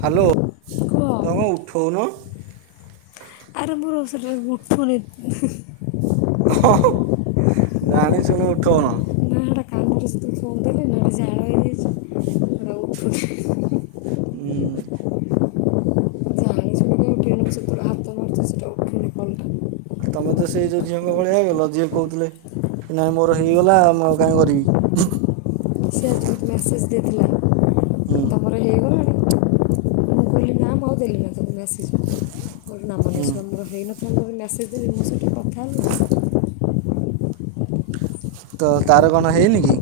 Hello କୁହ ତମେ କଣ ଉଠଉନ? ଆରେ ମୋର ସେଟା ରେ ଉଠୁନି ହୁଁ ହୁଁ। ଅଁ ହଁ ହଁ ଜାଣି ଶୁଣି ଉଠଉନ ନାଁ ଏଟା [unintelligible] [inaudible] ଥିଲି ନା ସେ ଝାଳ ହେଇ ଯାଇ ଉଠୁନି। ହୁଁ। ଜାଣି ଶୁଣି କାଇଁ ଉଠେଇବିନି ସେତେବେଳୁ ହାତ ମାରୁଚି ସେଟା ଉଠୁନି କଲ୍ ଟା। ତମେ ତ ସେଇ ଯୋଉ ଝିଅଙ୍କ ଭଳିଆ ହେଇଗଲ ଯିଏ କହୁଥିଲେ ନାଇଁ ମୋର ହେଇଗଲା ମୁଁ ଆଉ କାଇଁ କରିବି। ମ୍ୟାସେଜ୍ ଦେଇଥିଲା। ହୁଁ। ମୋର ହେଇଗଲାଣି! ମୁଁ କହିଲି ନା ମୁଁ ଆଉ ଦେଲିନି ଆଉ ଥରେ ମେସେଜ୍ [inaudible] ନାମ ନେ ହୁଁ [inaudible] ମୋର ହେଇନ ମୁ ତତେ ମେସେଜ୍ ଦେବି ମୁଁ ସହିତ କଥା ହବୁ ନା? ତ ତାର କଣ ହେଇନି କି?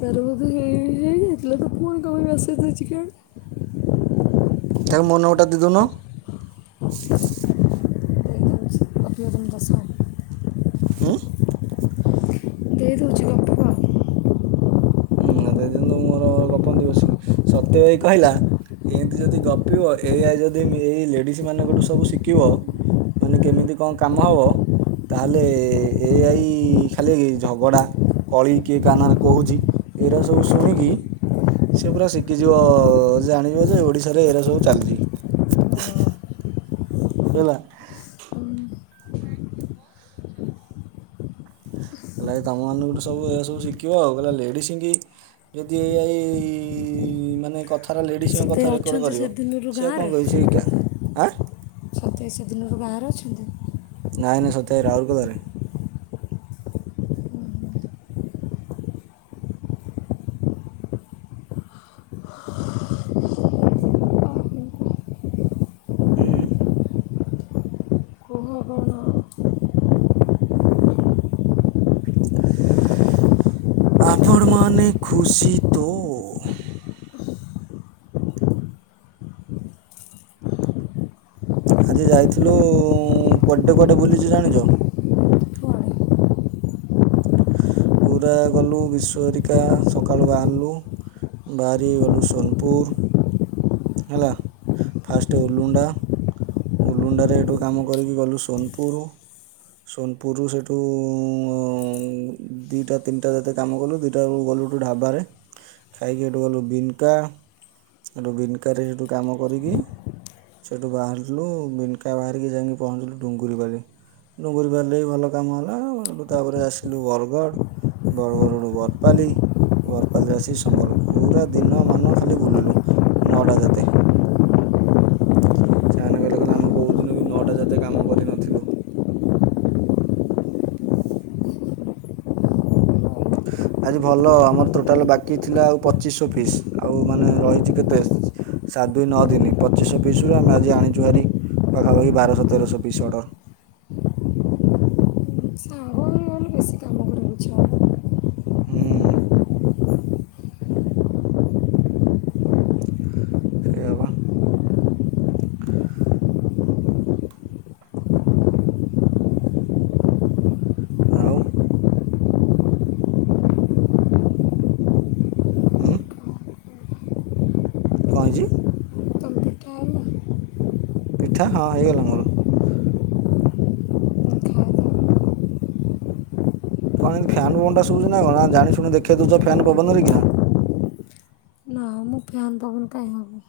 ତାର ବୋଧେ ହେଇ ହେଇଯାଇ ଥିଲା ତ ପୁଣି କଣ ପାଇଁ ମସେଜ୍ ଦେଇଚି କେୟାଣି? ତାକୁ ମୋ ନମ୍ୱର୍ ଟା ଦେଇ ଦଉନ। [inaudible] ଉଁ। ଦେଇ ଦଉଛି ରହ୍ ହୁଁ ଦେଇ ଦିଅନ୍ତୁ ମୁଁ ମୋର ଗପନ୍ତି ବସିକି, ସତ୍ୟ ଭାଇ କହିଲା ଏମିତି ଯଦି ଗପିବ ଏ ଆଇ ଯଦି ଏମ୍ ଏଇ ଲେଡ଼ିଜ୍ ମାନଙ୍କଠୁ ସବୁ ଶିକିବ ମାନେ କେମିତି କଁ କାମ ହବ ତାହେଲେ ଏ ଆଇ ଖାଲି ଝଗଡ଼ା କଳି କିଏ କା ନା ରେ କହୁଛି ଏରା ସବୁ ଶୁଣିକି ସିଏ ପୁରା ଶିକିଯିବ, ଜାଣଯିବ ଯେ ଓଡ଼ିଶାରେ ଏରା ସବୁ ଚାଲିଚି। ହେଲା। ହେଲା ତମମାନଙ୍କୁ ଠୁଁ ସବୁ ଏୟା ସବୁ ଶିଖିବ ଆଉ ହେଲା ଲେଡ଼ିସ୍ ଙ୍କି ଯଦି ଏ ଆଇ ଇ ମାନେ କଥା ସାରା ଲେଡ଼ିସ୍ ଙ୍କ ସତେ କଥା ରେକର୍ଡ଼ ଅଛନ୍ତି ସେ କରିବ ଦିନରୁ ସେ ଆଉ କଣ କରିବ ସେ ଏଟା ଆ ସତ୍ୟ ଭାଇ ସେ ଦିନରୁ ଗାଁ ରେ ଅଛନ୍ତି? ନାଇଁ ନାଇଁ ସତ୍ୟ ଭାଇ ରାଉରକେଲା ରେ। ଉଁ ଉଁ। କୁହ କଣ? ଆପଣ ମାନେ ଖୁସି ତ? ଆଜି ଯାଇଥିଲୁ ଉ କୁଆଡେ କୁଆଡେ ବୁଲିଚି ଜାଣିଚ? କୁଆଡ଼େ ପୁରା ଗଲୁ ବିଶୁ ହରିକା ସକାଳୁ ବାହାରିଲୁ ବାହାରିକି ଗଲୁ ସୋନପୁର। ହେଲା ଫାଷ୍ଟ ଉଲୁଣ୍ଡା ଉଲୁଣ୍ଡାରେ ଏଠୁ କାମ କରିକି ଗଲୁ ସୋନପୁର। ସୋନପୁରରୁ ସେଇଠୁ ଉ ଦିଇଟା ତିନିଟା ଯାଗା କାମ କଲୁ ଦିଇଟା ଆଳକୁ ଗଲୁ ଠୁ ଢାବାରେ ଖାଇକି ଏଠୁ ଗଲୁ ବିନକା ହେଠୁ ବିନକାରେ ହେଠୁ କାମ କରିକି ସେଠୁ ବାହାରି ଲୁ ବିନକା ବାହାରିକି ଯାଇକି ପହଞ୍ଚିଲୁ ଡୁଙ୍ଗରି ବାଲି। ଡୁଙ୍ଗୁରୀ ବାଲି ରେ ଭଲ କାମ ହେଲା ତାପରେ ଆସିଲୁ ବରଗଡ଼। ବରଗଡ୍ ରୁ ବରପାଲି ବରପାଲି ରେ ଆସି ସମ୍ବଲପୁର ପୁରା ଦିନମାନ ଖାଲି ବୁଲି ଲୁ ନଅଟା ଯାତେ। ସେମାନେ କହିଲେ କଲେ ଆମେ କଉ ଦିନ ବି ନଅଟା ଯାାତେ କାମ କରିନଥିଲୁ। ଆଜି ଭଲ ଆମର ଟୋଟାଲ ବାକି ଥିଲା ଆଉ ପଚିଶଶ ପିସ୍ ଆଉ ମାନେ ରହିଛି କେତେ ସାତ ଦୁଇ ନଅ ଦିନି ପଚିଶ ପିସରୁ ଆମେ ଆଜି ଆଣିଛୁ ହାରି ପାଖାପାଖି ବାରଶହ ତେରଶହ ପିସ୍ ଅର୍ଡ଼ର। ସାଙ୍ଗ ହେଇଗଲେ ବେଶୀ କାମ କରିବାକୁ ଇଚ୍ଛା ହବ ହୁଁ। ସେଇଆ ପା। ଆଉ ଉଁ। କଁ ହେଇଚି? ତମେ ପିଠା ହେଲା ପିଠା ହଁ ହେଇଗଲା ମୋର। ଖାଇଦେବ କଣ ଏମତି ଫ୍ୟାନ୍ ପବନ ଟା ସୁବୁଚି ନା କଣ ନା ଜାଣି ଶୁଣି ଦେଖେଇ ଦେଉଛ ଫ୍ୟାନ ପବନରେ କି ନା। ଫ୍ୟାନ ପବନ କାଇଁ ହବ।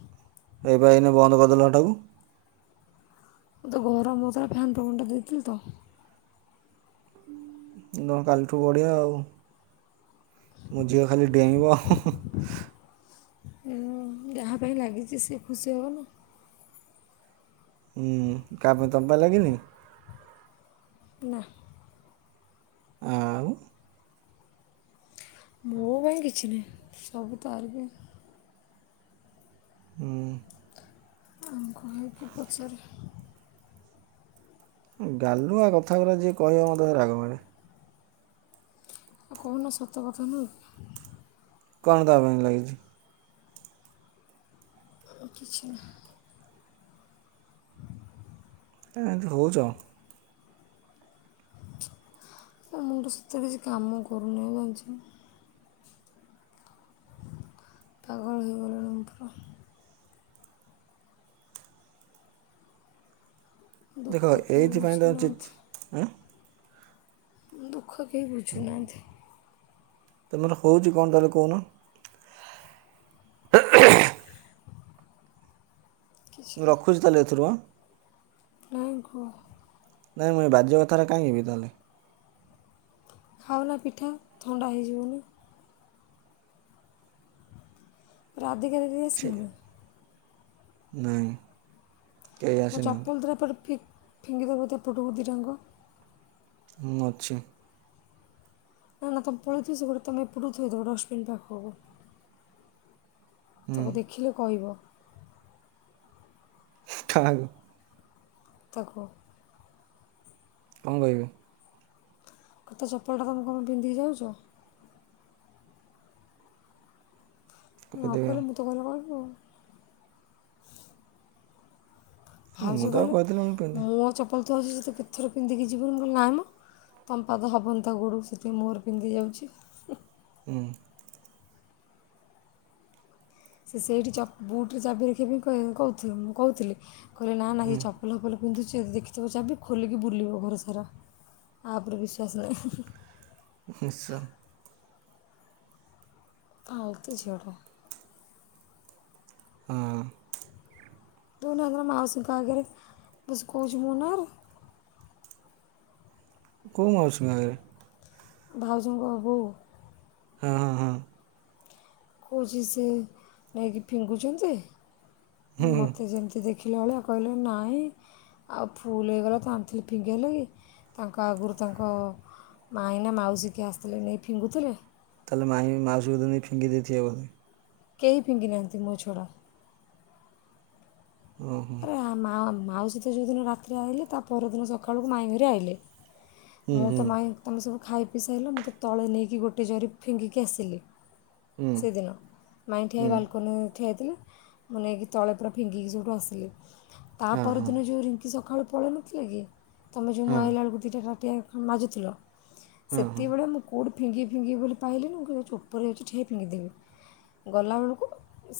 ହେଇପା ଏଇନେ ବନ୍ଦ କରିଦେଲା ହେଟାକୁ। [inaudible] ମୁଁ [unintelligible] ଫ୍ୟାନ୍ ପବନଟା ଦେଇଥିଲି ତ। [inaudible] କାଲିଠୁ ବଢିଆ ଆଉ, ମୋ ଝିଅ ଖାଲି ଡେଇଁବ ଆଉ। ଉଁ, ଯାହା ପାଇଁ ଲାଗିଛି ସେ ଖୁସି ହବନା। ଉଁ-ଉଁ-ଉଁ କା ପାଇଁ ତମ ପାଇଁ ଲାଗିନି? ନା। ଆ-ଉ ମୋ ପାଇଁ କିଛି ନାହିଁ ସବୁ ତାରି ପାଇଁ। ଉଁ। ଆମକୁ କାହିଁ କିଏ ପଚାରେ। ଉଁ ଗାଲୁଆ କଥାଗୁରା ଯିଏ କହିବ ମୋତେ ଭାରି ରାଗ ମାଡେ। ଆଉ କହୁନ ସତ କଥା ନୁହଁ। କଣ ତା ପାଇଁ ଲାଗିଛି? ଅ କିିଛି ନା। କାଇଁ ଏମିତି ହଉଚ? ମୋ ମୁଣ୍ଡ ସତରେ କିଛି କାମ କରୁନି ଜାଣିଛ ନା। ପାଗଳ ହେଇଗଲଣି [unintelligible] ଦୁଃଖ ଦେଖ କେହି ଏଇଥିପାଇଁ ତମେ ବୁଝୁନାହାନ୍ତି ଚି-ଚି ଉଁ। ଦୁଃଖ କେହି ବୁଝୁନାହାଁନ୍ତି। ତମର ହଉଛି କଣ ତାହେଲେ କହୁନ। [unintelligible] କିଛି ମୁଁ ନାହିଁ ରଖୁଛି ତାହେଲେ ଏଥର। ନାଇଁ କୁହ। ନାହିଁ ମୁଁ ଏ ବାଜେ କଥାରା କାହିଁ ହେବି ତାହେଲେ। ଖାଉନ ପିଠା ଥଣ୍ଡା ହେଇଯିବଣି। ରାଧିକା ଦିଦି ଛି ଆସିଲେଣି? ନାଇଁ। କେହି ମୋ ଆସିନାହାନ୍ତି ଚପଲ ଦିଟା ଏପଟେ ଫି ଫିଙ୍ଗିଦେବ ତ ଏପଟକୁ ଦିଟାଙ୍କ। ମୁଁ ଅଛି। ନା-ନା ତମେ ପଳେଇଥିବ ସେପଟେ ତମେ ଏପଟୁ ଥୋଇଦେବ ଡଷ୍ଟବିନ୍ ପାଖକୁ। ହୁଁ ତାକୁ ଦେଖିଲେ କହିବ। କାହାକୁ? ତାକୁ। କଣ କହିବି? [inaudible] ତା ଚପଲଟା ତମେ କଣ ପାଇଁ ପିନ୍ଧିକି ଯାଉଛ? ନ କହିଦେବି ଆଉ କହିଲେ ମୁଁ ତ ଗଲେ କହିବି ଆଉ। ମୁଁ ଭାଉଜ ତ ଆଉ କହିଲେ କହିଦେଲି ମୁଁ ପିନ୍ଧେ ମୋ ଚପଲ ତ ଅଛି ସେ ତ କେତେଥର ପିନ୍ଧିକି ଯିବୁହେରି ମୁଁ କହିଲି ନାଇଁ ମ। ତମ ପାାଦ ହବନି ତା ଗୋଡ଼କୁ ସେଥିପାଇଁ ମୋର ପିନ୍ଧି ଯାଉଛି। ହୁଁ। ସେ ସେଇଠି ଚପ୍ ବୁଟ୍ ରେ ଚାବି ରଖିବା ପାଇଁ କହି-କହୁଥି-ଲେ କହୁଥିଲେ, କହିଲେ ନା-ନା ଏ ହୁଁ ଚପ୍ ପଲ ଫପଲ ପିନ୍ଧୁଛି ଯଦି ଦେଖିଥିବ ଚାବି ଖୋଲିକି ବୁଲିବ ଘର ସାରା। ଆ ଉପରେ ବିଶ୍ୱାସ ନାହିଁ। ନିଶ୍ଚ ଫାଲତୁ ଝିଅଟା। ହଁ। [unintelligible] ମାଉସୀଙ୍କ ଆଗରେ ବସି କହୁଚି ମୋ ନାଁଆରେ। କୋଉ ମାଉସି ନାରେ। ଭାଉଜଙ୍କ ବୋଉ। ହଁ ହଁ ହଁ। କୋଉଛି ସେ ନେଇକି ଫିଙ୍ଗୁଛନ୍ତି। ହୁଁ ହୁଁ ମୋତେ ଯେମିତି ଦେଖ ଦେଖିଲା ଭଳିଆ କହିଲେ ନାଇଁ। ଆଉ ଫୁଲ ହେଇଗଲା ତ ଆଣିଥିଲି ପିଙ୍ଗି ହେଲା କି ତାଙ୍କ ଆଗରୁ ତାଙ୍କ ମାଇଁ ନା ମାଉସୀ କିଏ ଆସିଥିଲେ ନେଇ ଫିଙ୍ଗୁଥିଲେ? ତାହେଲେ ମାଇଁ ମାଉସୀ ନେଇ ଫିଙ୍ଗି ଦେଇଥିବେ ବୋଧେ। କେହି ଫିଙ୍ଗି ନାହାଁନ୍ତି ମୋ ଛଡ଼ା। ଓହୋ ଆରେ ମା ମାଉସୀତ ଯେଉଁଦିନ ରାତିରେ ଆସିଲେ ତା ପରଦିନ ସକାଳକୁ ମାଇଁ ଘରି ଆଇଲେ। ମୁଁ ତ ମାଇଁ ତୁମେ ସବୁ ଖାଇ ପି ସାଇଲେ ମୋତେ ତଳେ ନେଇକି ଗୋଟେ ଜରି ଫିଙ୍ଗିକି ଆସିଲି। ସେଇଦିନ। ମାଇଁ ଠିଆଇ ବାଲୁକନି ଠିଆଇଥିଲେ। ମୁଁ ନେଇକି ତଳେ ପୁରା ଫିଙ୍ଗିକି ସେଉଁଠୁ ଆସିଲି। ତା ପରଦିନ ଯେଉଁ ରିଙ୍କି ସକାଳୁ ପଳେଇନଥିଲା କି। ତମେ ଯେଉଁ ମୁଁ ଆଇଲା ବେଳକୁ ଦୁଇଟା ଟାଟିଆ ମାଜୁଥିଲ। ସେତିବେଳେ ମୁଁ କୋଉଠି ଫିଙ୍ଗି ଫିଙ୍ଗି ବୋଲି ପାରିଲିନି ମୁ କହିଲି ଉପରେ ଯାଉଚି ଠିଆ ହେଇକି ଫିଙ୍ଗିଦେବି। ଗଲାବେଳକୁ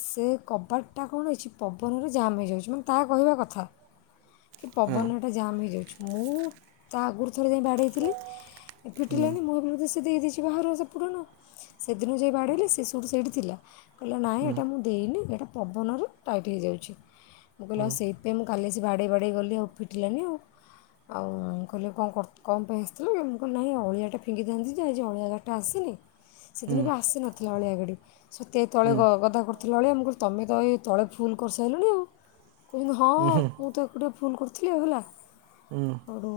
ସେ କବାଟ ଟା କଣ ହେଇଛି ପବନରେ ଜାମ୍ ହେଇଯାଉଛି ମାନେ ତାହା କହିବା କଥା। କି ପବନରେ ଏଟା ଜାମ୍ ହେଇଯାଉଛି। ମୁଁ ତା ଆଗରୁ ଥରେ ଯାଇ ବାଡ଼େଇଥିଲି। ଏ ଫିଟିଲାନି ମୁଁ ଭାବିଲି ବୋଧେ ସିଏ ଦେଇ ଦେଇଛି। ବହାରୁଆ ସେପଟୁଆ ନା ସେଦିନ ଯାଇ ବାଡ଼େଇଲେ ସେ ସୁଟି ସେଇଠି ଥିଲା କହିଲା ନାଇଁ ଏଟା ଦେଇନି ଏଇଟା ପବନରୁ ଟାଇଟ୍ ହେଇଯାଉଛି। ମୁଁ କହିଲି, ଆଉ ସେଥିପାଇଁ ମୁଁ କାଲି ଆସି ବାଡ଼େଇ ବାଡ଼େଇ ଗଲି ଆଉ ଫିଟିଲାନି ଆଉ। ଆଉ କହିଲେ କଣ କ ପାଇଁ ଆସିଥିଲୁ? କହିଲି ନାଇଁ ଅଳିଆଟା ଫିଙ୍ଗିଥାଆନ୍ତି ଯେ ଆଜି ଅଳିଆ ଗାଡ଼ି ଟା ଆସିନି। ସେଦିନ ବି ଆସିନଥିଲା ଅଳିଆ ଗାଡି। ସତେ ତଳେ ଗ ଗଦା କରୁଥିଲା। ଥିଲାବେଳେ ଆମକୁ କ ତମେ ତ ଏଇ ତଳେ ଫୁଲ କରିସାରିଲଣି ଆଉ। କହୁଛନ୍ତି ହଁ, ମୁଁ ତ ଏକୁଟିଆ ଫୋନ୍ କରିୁଥିଲି ଆଉ ହେଲା। ହଁ। ସେଠୁ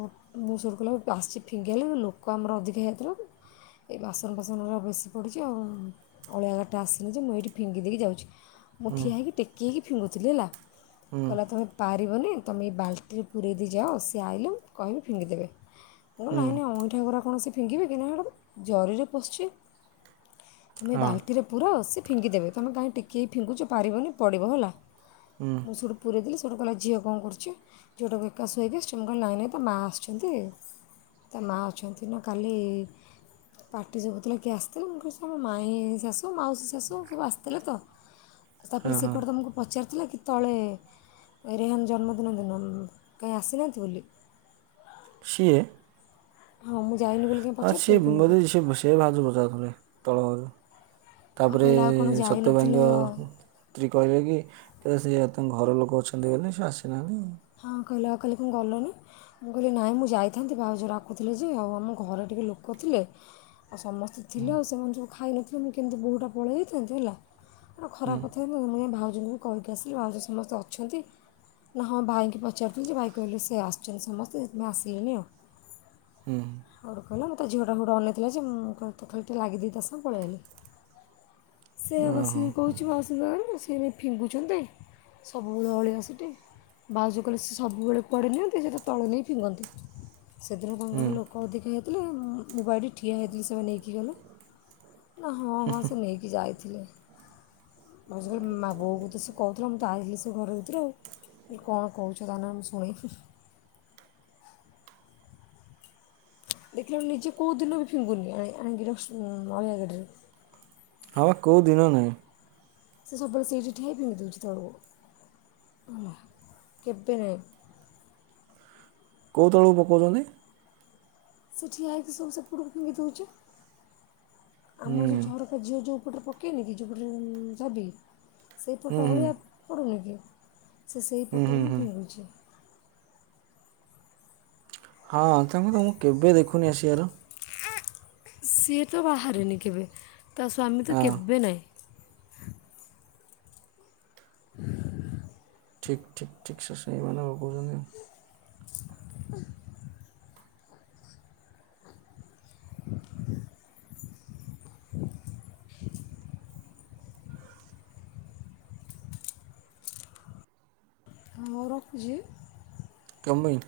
ମୁଁ ସେଠୁ କହିଲି ଆସିଛି ଫିଙ୍ଗିବା ଲାଗି ଲୋକ ଆମର ଅଧିକ ହେଇଯାଇଥିଲା ତ। ଏଇ ବାସନ ଫାସନ ଗୁଡା ବେଶୀ ପଡ଼ିଛି ଆଉ। ଅଳିଆ ଗାଡିଟା ଆସିଲି ଯେ ମୁଁ ଏଇଠି ଫିଙ୍ଗି ଦେଇକି ଯାଉଛି। ମୁଁ ଠିଆ ହୋଇକି ଟେକି ହେଇ ଫିଙ୍ଗୁଥିଲି ହେଲା। କହିଲା, ତୁମେ ପାରିବନି ତୁମେ ଏଇ ବାଲ୍ଟି ରେ ପୁରେଇ ଦେଇ ଯାଅ। ସିଏ ଆଇିଲେ କହିବି ଫିଙ୍ଗିଦେବେ। ମୁଁ କହିଲି ନାଇଁ ନାଇଁ ଅଇଁଠାକୁରା ସେ କଣ ଫିଙ୍ଗିବେ କି ନାଇ ସେଟା ତ ଜରିରେ ପଶଛି। ତୁମେ ଏ ବାଲ୍ଟିରେ ପୁରାଅ ସେ ଫିଙ୍ଗିଦେବେ ତୁମେ କାହିଁ ଟେକି ହେଇ ଫିଙ୍ଗୁଛ ପାରିବନି ପଡ଼ିବ ହେଲା। ହୁଁ। [inaudible] ପୁରେଇଦେଲି ସେଇଠୁ କହିଲା ଝିଅ କଣ କରୁଛି? ଝିଅଟାକୁ ଏକା ଶୋଇକି ଆସିଛ ମୁଁ କହିଲେ ନାଇଁ ନହିଁ ତା ମା ଆସିଛନ୍ତି। ତା ମା ଅଛନ୍ତି ନା କାଲି ପାଟି ସୁଭୁଥିଲା କିଏ ଆସିଥିଲେ? ମୁଁ କହୁଛି ଆମ ମାଇଁ ଶାଶୁ, ମାଉସୀ ଶାଶୁ ସବୁ ଆସିଥିଲେ ତ। [inaudible] ତାପରେ ସେ ହଁ। କୁଆଡେ ତୁମକୁ ପଚାରିଥିଲା କି ତଳେ ରୋହନ୍ ଜନ୍ମଦିନ ଦିନ କାହିଁ ଆସିନାହାଁନ୍ତି ବୋଲି। ସିଏ। ହଁ ମୁଁ ଯାଇନି ବୋଲି କାହିଁ ହଁ ସି ପଚାରୁଥିଲି କି ତୁମକୁ ମତେ ସେ ସେ ଭାଉଜ ପଚାରୁଥିଲେ, ତଳ ଭାଉଜ। ଆଉ ତାପରେ କହିଲା ଆଉ କ'ଣ ସତ୍ୟ ଯାଇନଥିଲ ଭାଇଙ୍କ ସ୍ତ୍ରୀ କହିଲେ କି ସେ ତାଙ୍କ ଘର ଲୋକ ଅଛନ୍ତି ବୋଲି ସେ ଆସୁନାହାନ୍ତି। ହଁ କହିଲା ଆଉ କହିଲା କି ମୁଁ ଗଲିନି। ମୁଁ କହିଲି ନାଇଁ ମୁଁ ଯାଇଥାନ୍ତି ଭାଉଜ ଡାକୁଥିଲେ ଯେ, ଆଉ ଆମ ଘରେ ଟିକେ ଲୋକ ଥିଲେ। ଆଉ ସମସ୍ତେ ଥିଲେ ଆଉ ସେମାନେ ସବୁ ଖାଇନଥିଲେ ମୁଁ କେମିତି ବୋହୁଟା ପଳେଇ ଯାଇଥାନ୍ତି ହେଲା, ଏ ଖରାପ କଥା ନାଇଁ ନାଇଁ ଭାଉଜଙ୍କୁ ବି କହିକି ଆସିଲି ଭାଉଜ ସମସ୍ତେ ଅଛନ୍ତି, ନା ହଁ ଭାଇ କି ପଚାରୁଥିଲି ଯେ, ଭାଇ କହିଲେ ସେ ଆସିଚନ୍ତି ସମସ୍ତେ ସେଥିପାଇଁ ଆସିବନି ଆଉ। ହୁଁ। ହଉ କହିଲା ତା ଝିଅଟା ମତେ ଅନେଇଥିଲା ଯେ ମୁଁ ତା ଖାଲି ଟିକେ ଲାଗି ଦେଇ ତା ସାଙ୍ଗେ ପଳେଇଆଇଲି। ସେ ଓହୋ! ବସିକି କହୁଚି ମାଉସୀଙ୍କ ଆଗରେ ସେ ନେଇକି ଫିଙ୍ଗୁଛନ୍ତି ସବୁବେଳେ ଅଳିଆ ସେଠି। ଭାଉଜ କହିଲେ ସେ ସବୁବେଳେ ପଡିଲେ ସିଏତ ତଳେ ନେଇ ଫିଙ୍ଗନ୍ତି, ସେଦିନ ତାଙ୍କ ହୁଁ। ଘରେ ଲୋକ୍ ଲୋକ ଅଧିକାହେଇଥିଲେ ମୁଁ ପା ଏଇଟି ଠିଆ ହେଇଥିଲି ସେମାନେ ନେଇକି ଗଲେ ନା ହଁ ହଁ ସେ ନେଇକି କି ଯାଇଥିଲେ ମାଉସୀ କହିଲେ ମା ବୋଉକୁ ତ ସେ କହୁଥିଲା ମୁଁ ତ ଆଇଲି ସେ ଘର ଭିତରୁ ଆଉ। ମୁଁ କଣ କହୁଚ ତା ନାଁରେ ମୁଁ ଶୁଣେଇ। ଦେଖିଲାବେଳକୁ ନିଜେ କୋଉ ଦିନ ବି ଫିଙ୍ଗୁନି ଆଣି ଆଣିକି ଡଷ୍ଟ ପି ଅଳିଆ ଗାଡ଼ିରେ। ହଁବା କୋଉ ଦିନ ନାଇଁ। ସେ ସବୁବେଳେ ସେଇଠି ଠିଆହେଇ ପିଙ୍ଗୁ ଥବ ହେଲା କେବେନାଇଁ। କୋଉ ତଳକୁ ପକଉଚନ୍ତି? ସେ ଠିଆ ହେଇକି ସବୁ ସେପଟକୁ ଫିଙ୍ଗି ଦଉଚି, ଆମ ହୁଁ। ଯୋଉ ଝର ତା ଝିଅ ଯୋଉ ପଟରେ ପକେଇନି କି ଯୋଉପଟ ଚାବି ସେଇ ହୁଁ, ପଟେ ହୁଁ। ଅଳିଆ ପଡ଼ୁନି କି? ସେ ସେଇ ହୁଁ, ପଟୁ ହୁଁ, ହିଁ ହୁଁ। ଫିଙ୍ଗୁଚି। ହଁ, ତାଙ୍କୁ ତ ମୁଁ କେବେ ଦେଖୁନି ଆସିଆର? ସିଏ ତ ବାହାରେନି କେବେ, ତା ସ୍ୱାମୀ ତ ହଁ କେବେନାଇଁ। ଠିକ୍ ଠିକ୍ ଠିକ୍ ସୁସ୍ମି ମାଡାମ୍ କହୁଚନ୍ତି ଆଉ। ହ ହଉ ରଖୁଚି। କଁ ମାଇଁ?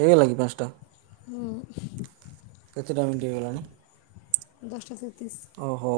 ହେଇଗଲା କି ପାଁସ୍ଟା? ହୁଁ। କେତେ ଟା ମିଣ୍ଟି ହେଇଗଲାଣି? ଦଶଟା ସଇତିରିଶ୍। ଅ ହଉ।